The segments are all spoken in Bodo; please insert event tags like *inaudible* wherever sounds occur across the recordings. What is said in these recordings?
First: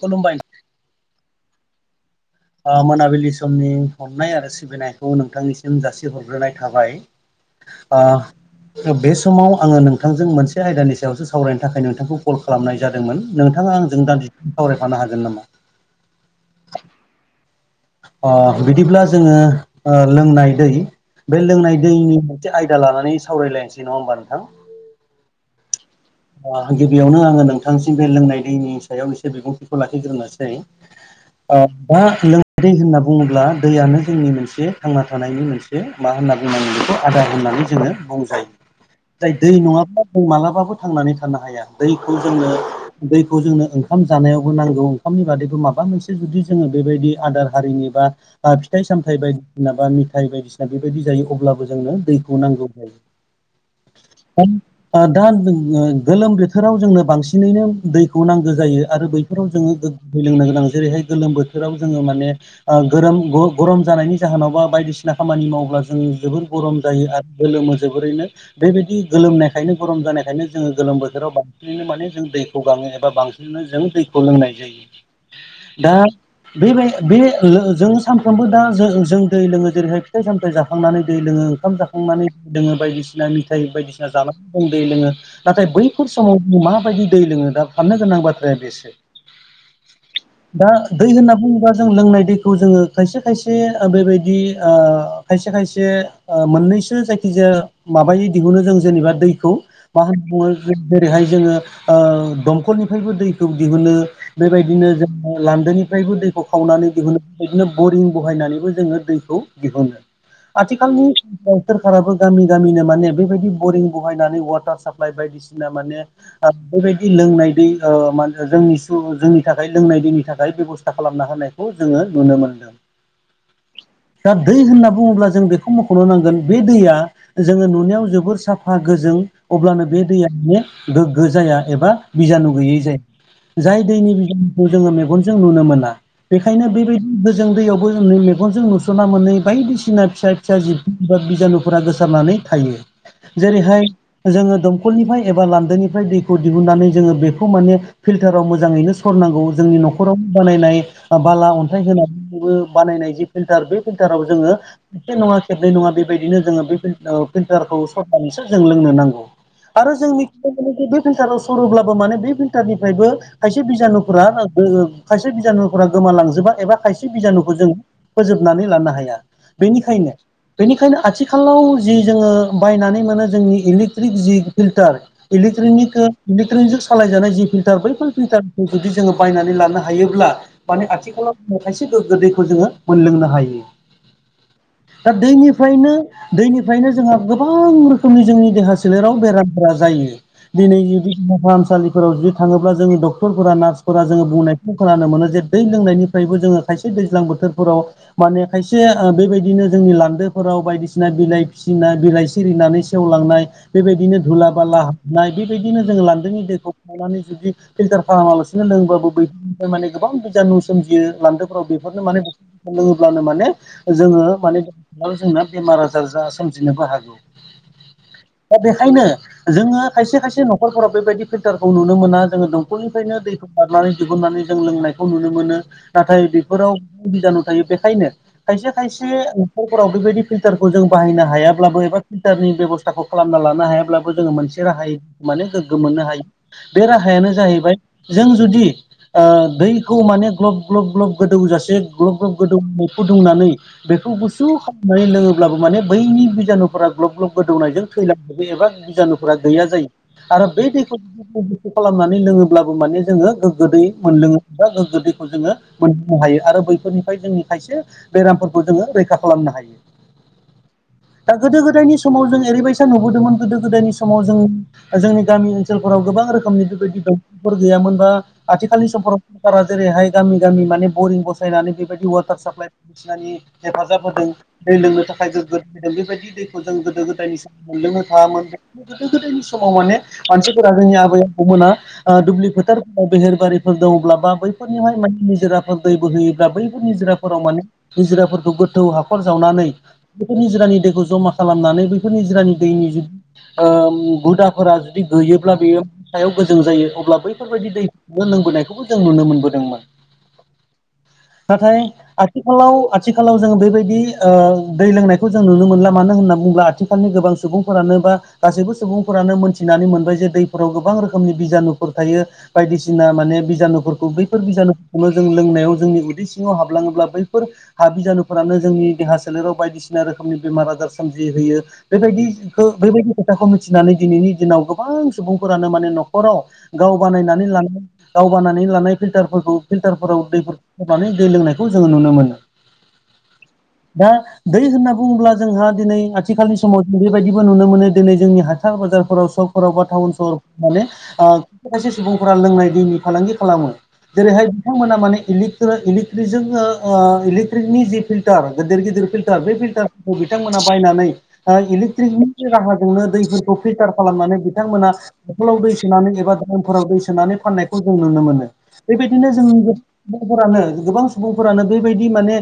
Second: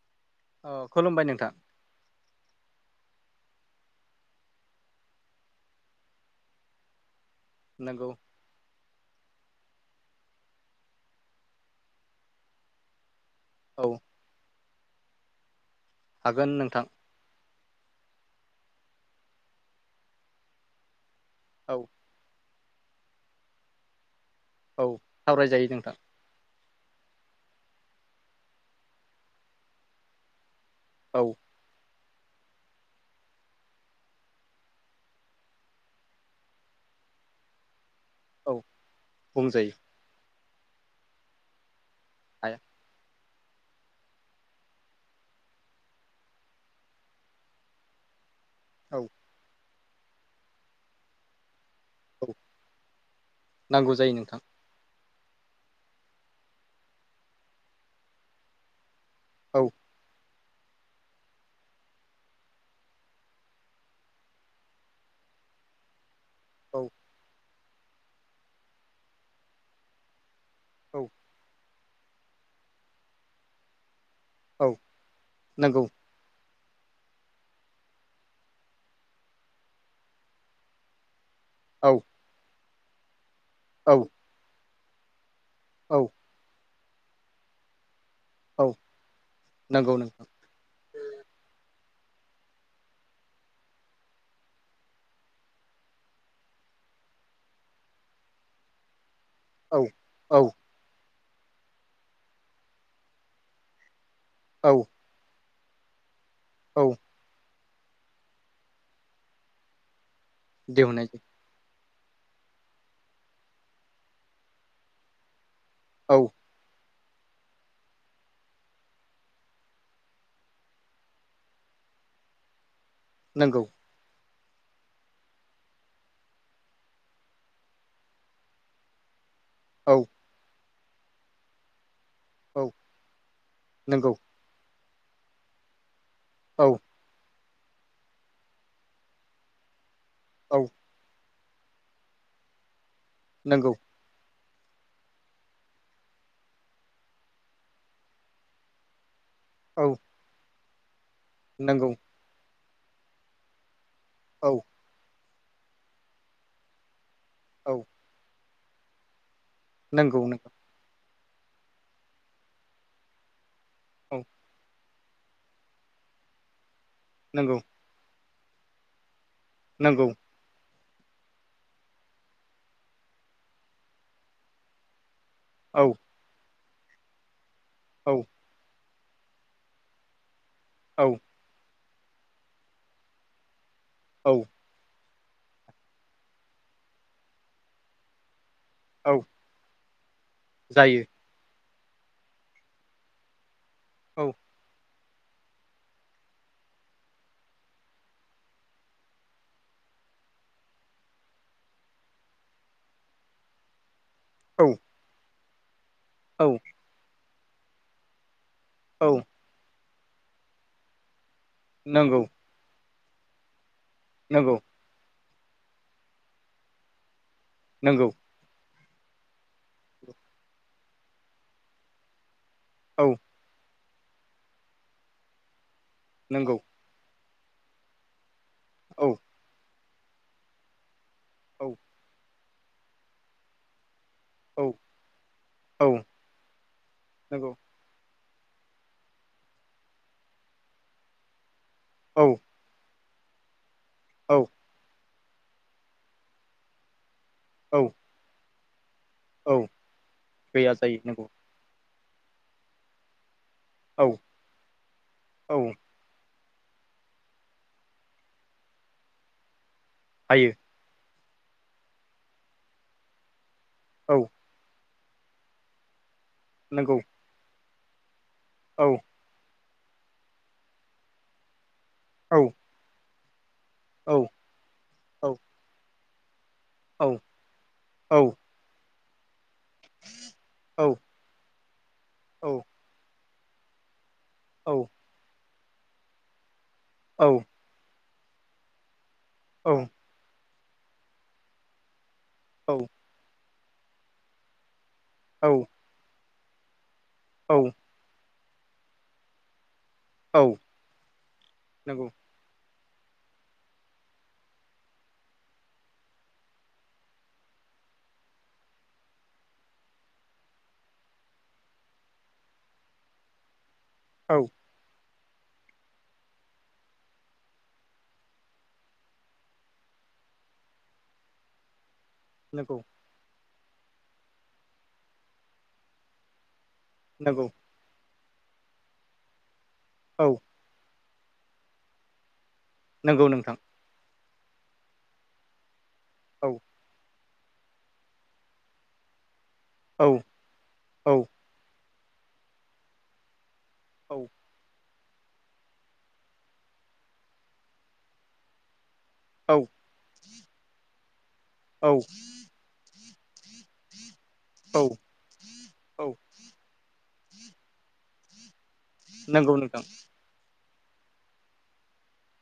खुलुमबाय ओ खुलुमबाय नोंथां। ओ मोनाबिलि समनि अननाय आरो सिबिनायखौ नोंथांनिसिम जासिहरग्रोनाय थाबाय। नंगौ बे समाव आंङो नोंथांजों मोनसे आयदानि सायावसो सावरायनो थाखाय नोंथांखौ कल खालामनाय जादोंमोन नोंथाङा औ आंजों दान्दिसे सावरायफानो हागोन नामा? हागोन नोंथां। ओ बिदिब्ला जोंङो ओ लोंनाय दै बे औ लोंनाय दैनि मोनसे आयदा लानानै सावरायलायनोसै नङा होमबा नोंथां? औ सावरायजायो नोंथां। ओ गिबियावनो आंङो नोंथांसिम बे लोंनाय दैनि सायाव एसे बिबुंथिखौ लाखिग्रोनोसै। औ। ओ दा लोंनाय दै होनना बुङोब्ला दैयानो जोंनि मोनसे थांना थानायनि मोनसे। बे मा होनना बुंनांगोन बेखौ आदार होननानै जोंङो बुं औ जाय दै बुंजायो नङाब्ला जों मालाबाबो थांनानै थानो हाया। दैखौ जोंनो हाया दैखौ जोंनो ओं ओंखाम जानायावबो नांगौ ओंखामनि बादैबो माबा मोनसे जुदि जोंङो बेबायदि आदार हारिनि बा बा फिथाइ औ सामथाइ बायदिसिना बा मेथाइ बायदिसिना बेबायदि जायो अब्लाबो जोंनो औ दैखौ नांगौ नांगौ नोंथां जायो। दा गोलोम बोथोराव जोंनो बांसिनैनो दैखौ नांगौ जायो आरो बै फोराव औ जोंङो गोग्गो दै लोंनो गोनां जेरैहाय गोलोम बोथोराव जोंङो माने ओ गोरोम ग गरम जानायनि जाहोनाव बा बायदिसिना खामानि मावोब्ला जों जोबोद गरम औ जायो आरो गोलोमो जोबोरैनो बेबायदि गोलोमनायखायनो गरम जानायखायनो जोंङो गोलोम औ बोथोराव बांसिनैनो माने जों दैखौ गाङो एबा बांसिनै जों दै खौ लोंनाय औ नंगौ जायो दा बेबाय बे जों सानफ्रोमबो दा ज जों दै लोंङो जेरैहाय फिथाइ सामथाइ जाखांनानै दै लोंङो। ओंखाम औ जाखांनानै लोंङो बायदिसिना मिथाइ औ बायदिसिना जानानै जों दै लोंङो नाथाय औ बैफोर समाव माबायदि दै लोंङो दा फाननो गोनां बाथ्राया औ बेसो। नंगौ नोंथां दा दै होनना बुङोबा जों लोंनाय दैखौ जोंङो खायसे खायसे बेबायदि ओ खायसे-खायसे ओ मोननैसो जायखिजाया माबायै दिहुनो जों जेनेबा दै खौ औ मा होनना औ बुङो जेरैहाय जोङो दमखलनिफ्रायबो दैखौ दिहुनो औ बेबायदिनो जोङो लान्दोनिफ्रायबो दैखौ औ खावनानै दिहुनो बिदिनो बरिं बहायनानैबो जोङो दैखौ दिहुनो दिहुननाय आथिखालनि जायो। सोरखाराबो गामि गामिनो माने बेबायदि बरिं बहायनानै वाटार साप्लाय बायदिसिना ना माने औ बा बेबायदि लोंनाय दै ओ माहोनो जोंनि सु जोंनि थाखाय लोंनाय दैनि थाखाय बेब'स्था खालामना होनाय खौ जोङो नुनो मोनदों। नोंगौ दा दै होनना बुङोब्ला जों बेखौ मख'नो नांगोन बे दैया जोङो नुनायाव जोबोर साफा गोजों अब्लानो औ बे दैया माने गोग्गो जाया एबा बिजानु औ गैयै जायो जाय नंगौ दैनि बिजानुखौ जोङो मेगनजों नुनो मोना बेखायनो औ बेबायदि गोजों दैयावबोै मेगनजों नुस'ना मोनै बायदिसिना फिसा-फिसा औ जिब बा बिजानुफोरा गोसारनानै थायो नंगौ जेरैहाय जोङो दंखलनिफ्राय एबा लान्दोनिफ्राय दैखौ दिहुननानै जोङो बेखौ माने फिल्टाराव मोजाङैनो सरनांगौ जोंनि औ न'खराव बानायनाय बाला अन्थाइ नंगौ होनानैबो बानायनाय जि फिल्टार बे फिल्टाराव औ जोङो खेबसे नङा खेबनै नङा बेबायदिनो जोङो बे *unintelligible* औ फिलथारखौ सरनानैसो जों लोंनो नांगौ आरो जों नंगौ मिथिनो‌ नंगौ मोनो बे फिल्टाराव सरोब्लाबो माने बे फिल्टारनिफ्रायबो खायसे औ बिजानुफोरा *unintelligible* खायसे बिजानुफोरा गोमालांजोबा एबा खायसे बिजानुखौ नंगौ जों फोजोबनानै लानो हाया नंगौ बेनिखायनो बेनिखायनो आथिखालाव जि जोङो बायनानै मोनो जोंनि इ इलिट्रिक जि फिल्टार औ इलेट्रनिकजों सालायजानाय जि फिल्टार बैफोर औ फिल्टार खौ जुदि जोङो बायनानै लानो हायोब्ला माने औ आथिखालाव खायसे गोग्गो दैखौ जोङो मोनलोंनो हायो। औ दा दैफ्रायनो दैनिफ्रायनो जोंहा गोबां रोखोमनि जोंनि देहा सो सोलेराव औ बेरामफोरा जायो *unintelligible* जायो देहा फाहामसालिफोराव जि थाङोब्ला जोङो डक्टरफोरा नार्सफोरा जोङो औ बुंनाय खोनानो मोनो जे दै लोंनायनिफ्रायबो जोङो खायसे दैज्लां बोथोरफोराव माने खायसे ओ बेबायदिनो जोंनि लान्दोफोराव बायदिसिना बिलाइ फिसिनाय बिलाइ सिरिनानै सेवलांनाय बेबायदिनो धुला औ बाला हाबनाय बेबायदिनो जोङो लान्दोनि औ दैखौ खनानै जुदि फिल्टार खालामालासे बिदिनो लोंबाबो औ बैफोरनिफ्राय माने गोबां बिजाननु सोमजियो लान्दोफोराव बेफोरनो माने नंगौ लोङोब्लानो माने जोङो नंगौ माने जोंना बेमार आजार जा सोमजिनोबो हागौ नोंगौ दा बेखायनो जोङो खायसे-खायसे न'खरफोराव बेबायदि फिल्टारखौ नुनो मोना जोङो औ दंखलनिफ्रायनो दै बारनानै दिहुननानै जों लोंनायखौ नुनो मोनो नाथाय नंगौ बेफोराव बिजानु थायो बेखायनो खायसे खायसे औ न'खरफोराव बेबायदि फिल्टारखौ जों बाहायनो औ हायाब्लाबो एबा फिल्टारनि बेब'स्थाखौ खालामना लानो हायाब्लाबो जोङो मोनसे औ राहायै माने गोग्गो औ मोननो हायो बे राहायानो नंगौ जाहैबाय जों जुदि ओ दैखौ माने ग्लब ग्लब ग्लब गोदौजासे ग्लब औ ग्लब गोदौ औ फुदुंनानै बेखौ औ गुसु ख मनानै लोङोब्लाबो माने बैनि बिजानुफोरा ग्लब ग्लब औ गोदौनायजों थैलांजोबो एबा बिजानु फोरा गैया औ जायो आरो बै गैया जायो दैखौ नंगौ *unintelligible* खालामनानै लोङोब्लाबो माने जोङो गोदै औ मोनलोङो बा गोग्गो दैखौ जोङो औ मोन नो हायो आरो बैफोरनिफ्राय जोंनि खायसे बेरामफोरखौ जोङो रैखा खालामनो हायो हायो दा गोदो गोदायनि समाव जों ओरैबायसा नुबोदोंमोन गोदो गोदायनि औ समाव जों ओ जोंनि गामि ओनसोलफोराव गोबां रोखोमनि नंगौ बेबायदि डंफांफोर गैयामोन बा औ आथिखालनि समफोराव सरकारा जेरैहाय गामि-गामि माने बरिं बसायनानै बेबायदि वाटार औ साप्लाइ बायदिसिनानि हेफाजाब औ होदों दै लोंनो थाखाय औ गोग्गो बेबायदि दैखौ जों गोदो औ गोदायनि मोनलोंनो औ थाङामोन गो गोदनि समाव माने मानसिफोरा औ जोंनि आबै आबौ मोना ओ दुब्लि औ फोथार बेहेरबारिफोर दङब्ला बा औ बैफोरनिहाय माने निजिराफोर दै बोहयोब्ला बैफोर निजिराफोराव माने निजिराफोरखौ गोथौ हाखर जावनानै बेफोर निजिरानि दैखौ जमा खालामनानै बैफोर निजिरानि औ दैनि जुदि हुदाफोरा जुदि औ गैयोब्ला बेयो सायाव गोजों जायो अब्लाबो बेफोरबायदि औ दैनो लोंबोनायखौबो जों नुनो मोनबोदोंमोन औ नाथाय नंगौ आथिखालाव-आथिखालाव जों बेबायदि ओ दै लोंनायखौ जों नुनो मोनला मानो होनना बुङोब्ला आथि आथिखालनि गोबां सुबुंफोरानो बा गासैबो सुबुंफोरानो मोनथिनानै मोनबाय जे दैफोराव गोबां रोखोमनि बिजानु फोर थायो बायदिसिना माने बिजानुफोरखौ औ बैफोर बिजानु खुनु जों लोंनायाव जोंनि उदै सिङाव हाबलाङोब्ला बैफोर हाबिजानुफोरानो जोंनि देहा सोलेराव बायदिसिना रोखोमनि बेमार आजार सोमजिहैयो बेबायदि खो नंगौ बेबायदि खोथाखौ मिथिनानै दिनैनि दिनाव गोबां सुबुंफोरानो माने न'खराव गाव बानायनानै नंगौ लानाय गाव बानायानानै लानाय फिल्टारफोरखौ फिल्टारफोराव औ दै होबानै दै लोंनायखौ जोङो नुनो मोनो नंगौ नोंथां दा दै होनना बुङोब्ला जोंहा दिनै औ आथिखालनि समाव जों बेबायदिबो नुनो मोनो दिनै जोंनि हाथाय बाजारफोराव सकफोराव बा औ टाउन सहराव माने औ ायसे सुबुंफोरा लोंनाय दैनि फालांगि खालामो औ जेरैहाय बिथांमोना मक इलेकट्रिकनि जि फिल्टार गदिर गिदिर फार बे औ फिल्टारफोरखौ बिथांमोना बायनानै औ इलेक्ट्रिकनि राहाजोंनो दै फिल्टार खालामनानै बिथांमोना औ हखलाव दै औ सोनानै एबा दामफोराव दै सोनानै फाननायखौ जों नुनो मोनो बेबायदिनो नंगौ जों नोंथां सुबुंफोरानो गोबां सुबुंफोरानो बेबायाददि माने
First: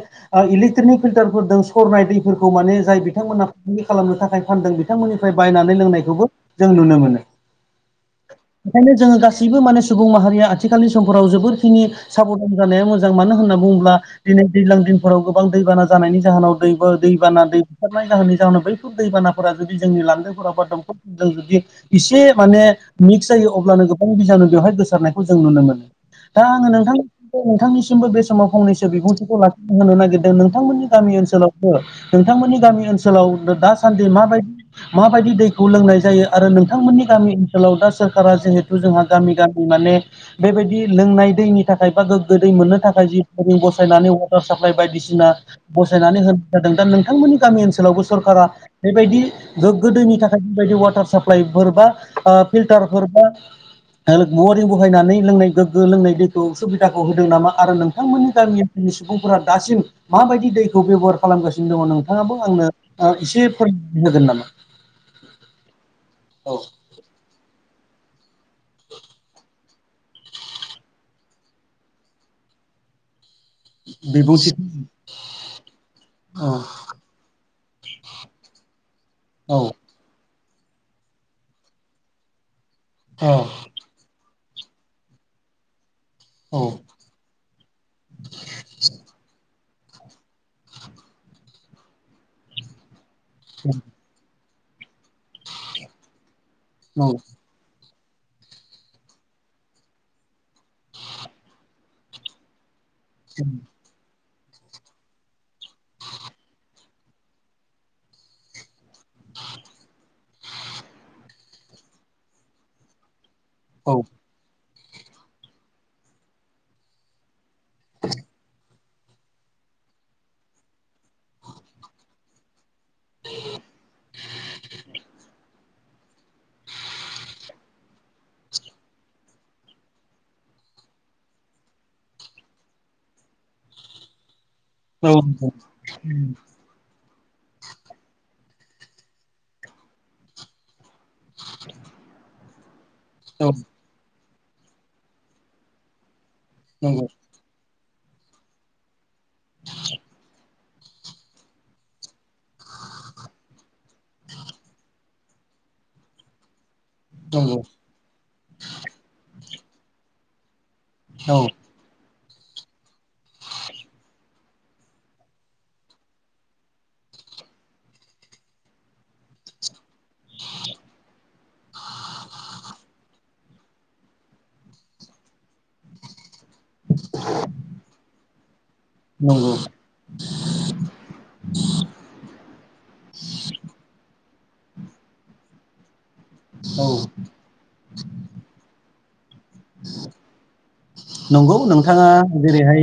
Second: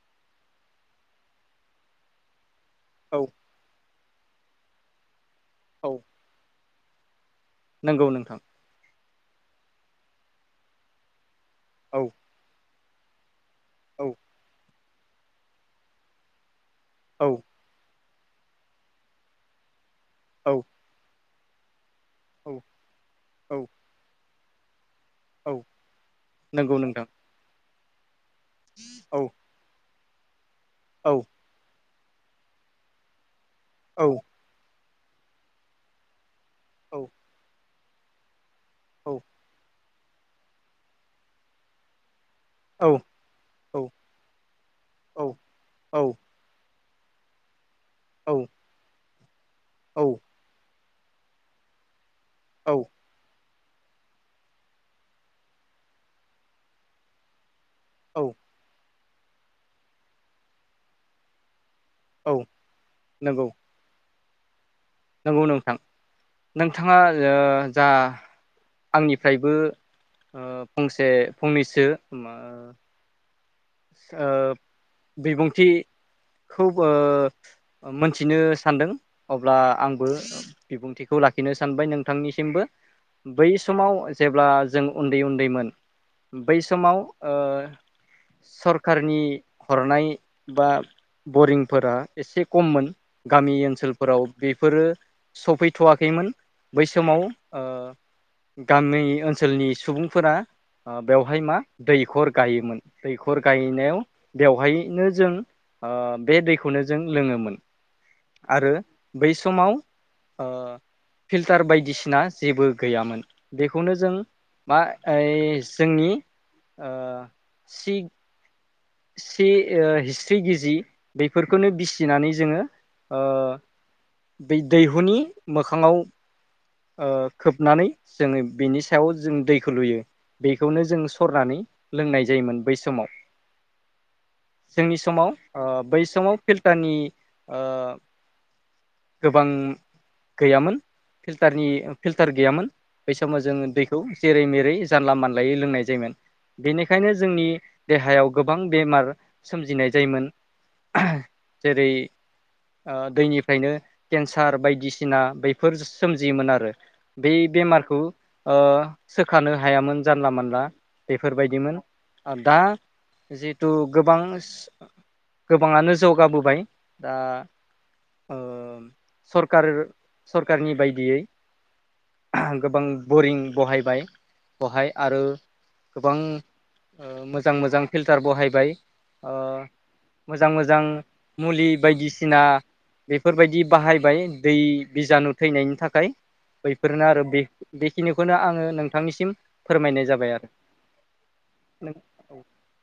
इलेकट्रिकनिक फिल्टारफोरदों सरनाय दै फोरखौ माने जाय औ बिथांमोनहा फालांगि खालामनो थाखाय फानदों बिथांमोननिफ्राय बायनानै औ लोंनायखौबो जों नुनो मोनो नंगौ नोंथां बेओंखायनो जोङो गासैबो माने सुबुं माहारिया आथिखालनि समफोराव जोबोरखिनि औ सापर्ट खम जानाया मोजां मानो होनना बुङोब्ला औ दिनै दैज्लां दिनफोराव गोबां दैबाना जानायनि जाहोनाव दैबो औ दैबाना दै बुथारनाय जाहोननि जाहोनाव बैफोर दैबानाफोरा जुदि जोंनि लांदोफोराव औ बा दंखल से मान औ मिक्स जायो औ अब्लानो गोबां बिज बेवहाय गोसारनाय जों औ नुनो मोनो दा आङो नोंथां नोंथांनिसिमबो बे समाव फंनैसो औ बिबुंथिखौ ला होनो नागिरदों नोंथांमोननि औ गामि ओनसोलावबो नोंथांमोननि गामि ओनसोलावनो दास औ सान्दि माबायदि माबायदि दैखौ लोंनाय जायो आरो औ नोंथांमोननि गामि ओनसोलाव दा सोरखारा जिहेथु जोंहा गामि गामि माने बेबायदि लोंनाय दैनि थाखाय बा गोदै मोननो औ थाखाय जििं औ बसायनानै वाटार साप्लाइ बायदिसिना औ औ बसायनानै होन जादों दा नोंथांमोननि गामि ओनसोलावबो सरकारा बेबायदि गोग्ग गोदोनि थाखाय बायदि वाटार साप्लाइफोरबा औ फिल्टारफोरबा मवरिं बहायनानै लोंनाय गोग्गो लोंनाय दैखौ सुबिदाखौ होदों नामा आरो औ नोंथांमोननि गामि ओ सुबुंफोरा दासिम माबायदि दैखौ बेब'हार खालामगासिनो दङ औ नोंथाङाबो आंनो इसे नंगौ *unintelligible* नोगोन नामा? नंगौ नोंथां औ नोंथाङा जा आंनिफ्रायबो ओ फंसे फंनैसो मा बिबुंथि औ बिबुंथिखौ मोनथिनो सानदों अब्ला औ आं बिबुंथिखौ लाखिनो सानबाय नोंथांनिसिमबो औ बै स समाव जेब्ला जों उन्दै उन्दैमोन बै औ समाव सरखारारनि हरनाय बा बरिंफोरा एसे खममोन। गामि ओनसोलफोराव बेफोरो सफैथ'वाखैमोन बै नंगौ समाव गामि ओनसोलनि सुबुंफोरा बेवहाय मा दैखर गायोमोन दैखर गायनायाव बेवहायनो जों ओ बे दैखौनो जों लोङोमोन। आरो बै समाव ओ फिल्टार बायदिसिना जेबो गैयामोन। बेखौनो औ जों मा ऐ जोंनि ओ सि सि ओ हिस्थ्रि गिजि बेफोरखौनो बिसिनानै जोङो ओ बे दैहुनि मोखाङाव ओ खोबनानै जोङो बिनि सायाव जों दैखौ लुयो। बेखौनो जों सरनानै लोंनाय जायोमोन बै समाव। जोंनि औ समाव नंगौ अ बै समाव फिल टानि ओ गोबां गैयामोन। फिल्टारनि फिल्टार गैयामोन बै समाव औ जोङो दै खौ जेरै मेरै जानला मानलायै लोंनाय जायोमोन। नंगौ बेनिखायनो जोंनि देहायाव गोब बां बेमार सोमजिनाय जायोमोन। जेरै ओ दैनिफ्रायनो केन्सार बायदिसिना बैफोर सोमजियोमोन आरो। बे नंगौ बेमारखौ ओ सोखानो हायामोन जानला मानला। औ बेफोरबायदिमोन आरो दा जिहेथु गोबां गोबाङानो जौगाबोबाय दा ओ सरखारर सरखारनि बायदियै गोबां बरिं बहायबाय। बहाय आरो गोबां ओ मोजां मोजां फिल्टार बहायबाय ओ नंगौ मोजां-मोजां मुलि बायदिसिना बेफोरबायदि बाहायबाय दै बिजानु थैनायनि थाखाय औ बैफोरनो आरो बे बेखिनिखौनो आङो नोंथांनिसिम फोरमायनाय जाबाय आरो नंगौ नोंथाङा जेरैहाय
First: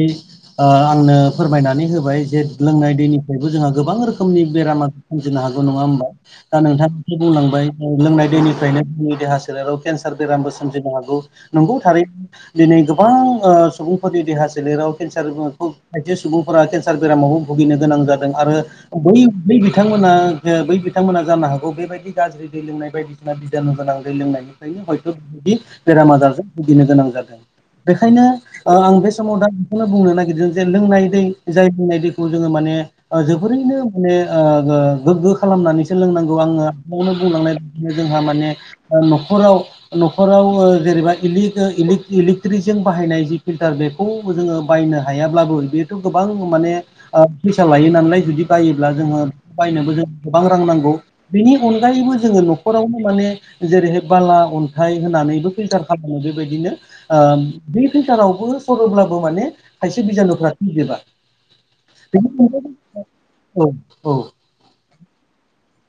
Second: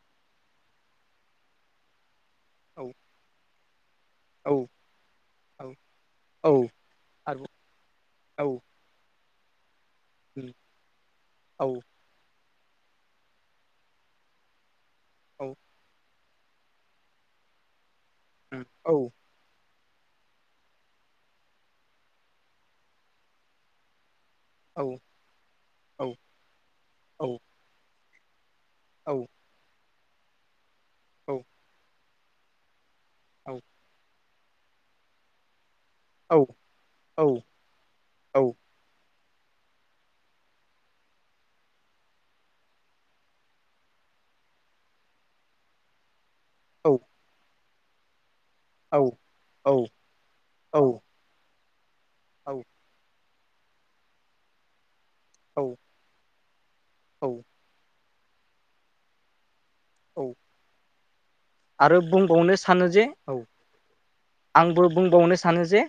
ओ आंनो फोरमायनानै होबाय जे औ लोंनाय दैनिफ्रायबो जोंहा गोबां रोखोमनि औ बेरामा सोमजिनो औ हागौ नङा होमबा? औ दा नोंथाङा बेखौ आरोबाव बुंलांबाय लोंनाय औ दैनिफ्रायनो जोंनि देहा सोलेराव केनसार बेरामबो सजिनो हागौ औ नंगौ था दिनै गोबां ओ सुबुंफोरनि देहा सोलेराव औ केन्सारखौ खायसे सुबुंफोरा केन्सार बेरामावबो भुगिनो गोनां जादों आरो औ बै बै बिथांमोना बै बिथांमोना जानो हागौ बेबायदि गाज्रि दै लोंनाय बायदिसिना बिजानु गोनां दै लोंनायनि बेनो हयथ' बिदि औ बेराम आजारजों भुगिनो गोनां औ जादों बेखायनो आं बे औ समाव दा बेखौनो बुंनो नागिरदों जे लोंनाय दै जाय लोंनाय दैखौ जोङो माने जोबोरैनो माने ओ गोग्गो खालामनानै सोलोंनांगौ आङो आवनो *unintelligible* बुंलांनाय बदिनो जोंहा माने न'खराव न'खराव ओ जेरैबाय *unintelligible* इलेकट्रिकजों बाहायनाय जि फिल्टार बेखौ जोङो बायनो हायाब्लाबो बे गोबां माने अ फैसा लायो नालाय जुदि जायोब्ला जोङो बायनोबो जों गोबां रां नांगौ। बेनि अनगायैबो जोङो न'खरावनो माने जेरैहाय बाला अन्थाइ होनानैबो औ फिल्टार खालामो बेबायदिनो ओ‌ औ बे फिल्टारावबो सरोब्लाबो माने खायसे औ बिजानुफ्रा थैजोबा। आरो बुंबावनो सानो जे *unintelligible* औ औ। आंबो बुंबावनो सानो जे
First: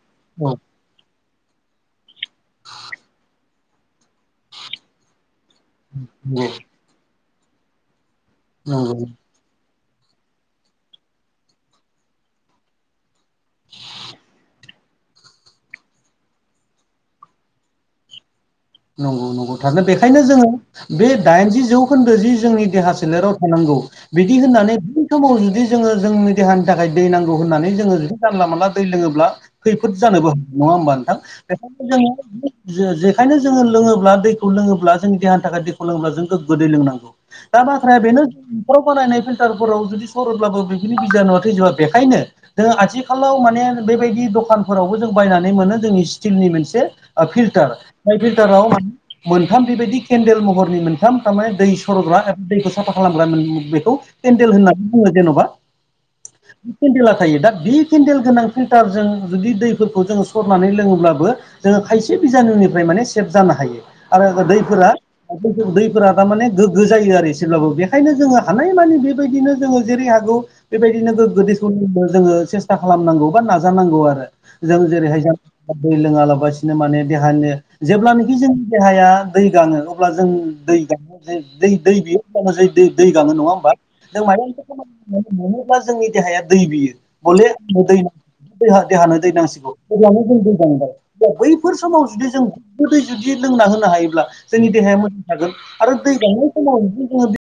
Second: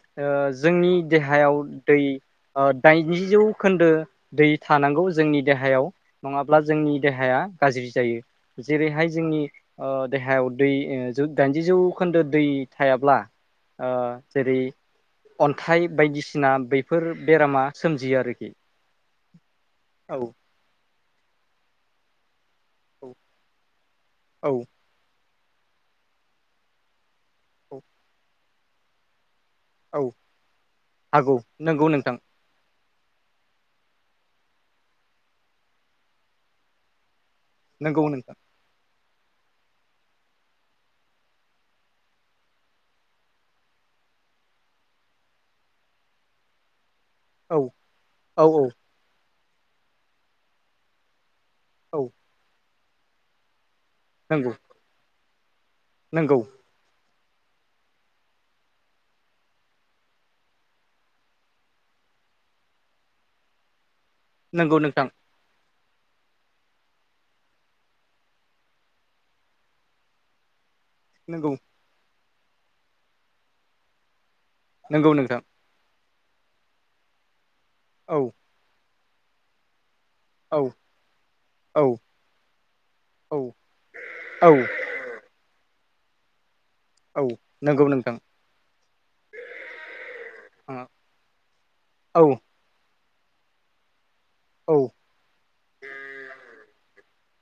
औ जोंनि देहायाव दै दाइनजि जौ खोन्दो दै थानांगौ जोंनि देहायाव नंगौ नङाब्ला जोंनि देहाया गाज्रि जायो जेरैहाय नंगौ जोंनि ओ देहायाव दै दाइनजि जौखोन्दो दै थायाब्ला आ जेरै अन्थाइ बायदिसिना बैफोर बेरामा सोमजियो आरोखि। नंगौ नंगौ। थारानो बेखायनो औ जोङो बे दाइनजि जौखोन्दो जि जोंनि देहा औ सोलेराव थानांगौ बिदि औ होननानै बै समाव जुदि जोङो जोंनि देहानि थाखाय दै नांगौ गौ होननानै औ जोङो जुदि जानला मोनानला दै लोङोब्ला खैफोद औ जानोबो नङा होमबा नोंथां? हागौ नंगौ बेखायनो नोंथां जों *unintelligible* जेखायनो जोङो लोङोब्ला दैखौ लोङोब्ला जोंनि देहानि थाखाय दैखौ लोङोब्ला जों गोग्गो दै लोंनांगौ। दा माथ्राया नंगौ बेनो नोंथां ख'राव बानायनाय फिल्टारफोराव जुदि सरोब्लाबो बेफोरनि बिजानुवा थैजोबा बेखायनो जोङो आथिखालाव माने बेबायदि दखानफोरावबो जों बायनानै मोनो जोंनि स्टिलनि मोनसे आ औ फिल्टार जाय औ फिल्टाराव औ मान मोनथाम बेबायदि केन्देल महरनि मोन थाम थारमाने दै औ सर'ग्रा एबा दैखौ साफा खालामग्रा मोन बेखौ केन्देल होननानै बुङो जेन'बा। नोंगौ। केन्देला थायो। दा बे केन्देल गोनां फिल्टारजों जुदि दैफोरखौ जोङो सरनानै लोङोब्लाबो जोङो खायसे बिजानुनिफ्राय माने सेभ जानो हायो। आरो नंगौ दैफोरा नोंथां दैफोरा थारमाने गोग्गो जायो आरो एसेब्लाबो बेखायनो जोङो हानायमानि बेबायदिनो जोङो जेरै हागौ बेबायदिनो गोग्गो नंगौ दैखौ लोंनो जोङो सेस्था खालामनांगौ बा नाजानांगौ आरो। जों नंगौ जेरैहाय जों नोंथां दै लोङालाबसिनो माने देहानो औ जेब्लानाखि जोंनि देहाया दै गाङो अ ब्ला जों औ दै गाङो जे दै औ दै बिहर *unintelligible* दै गाङो औ नङा होमबा? जों माबा औ मोनसे खामानि मावनानै मेङोब्ला जोंनि देहाया दै बियो। औ बले आंनो नंगौ दै नां नोंथां देहा देहानो दै नांसिगौ। अब्लानो जों दै गांबाय। ओ दा बैफोर समाव जुदि जों गैग्गोदै जुदि लोंना होनो हायोब्ला जोंनि औ देहाया मोजां थागोन आरो दै गांनाय समाव जदि जोङो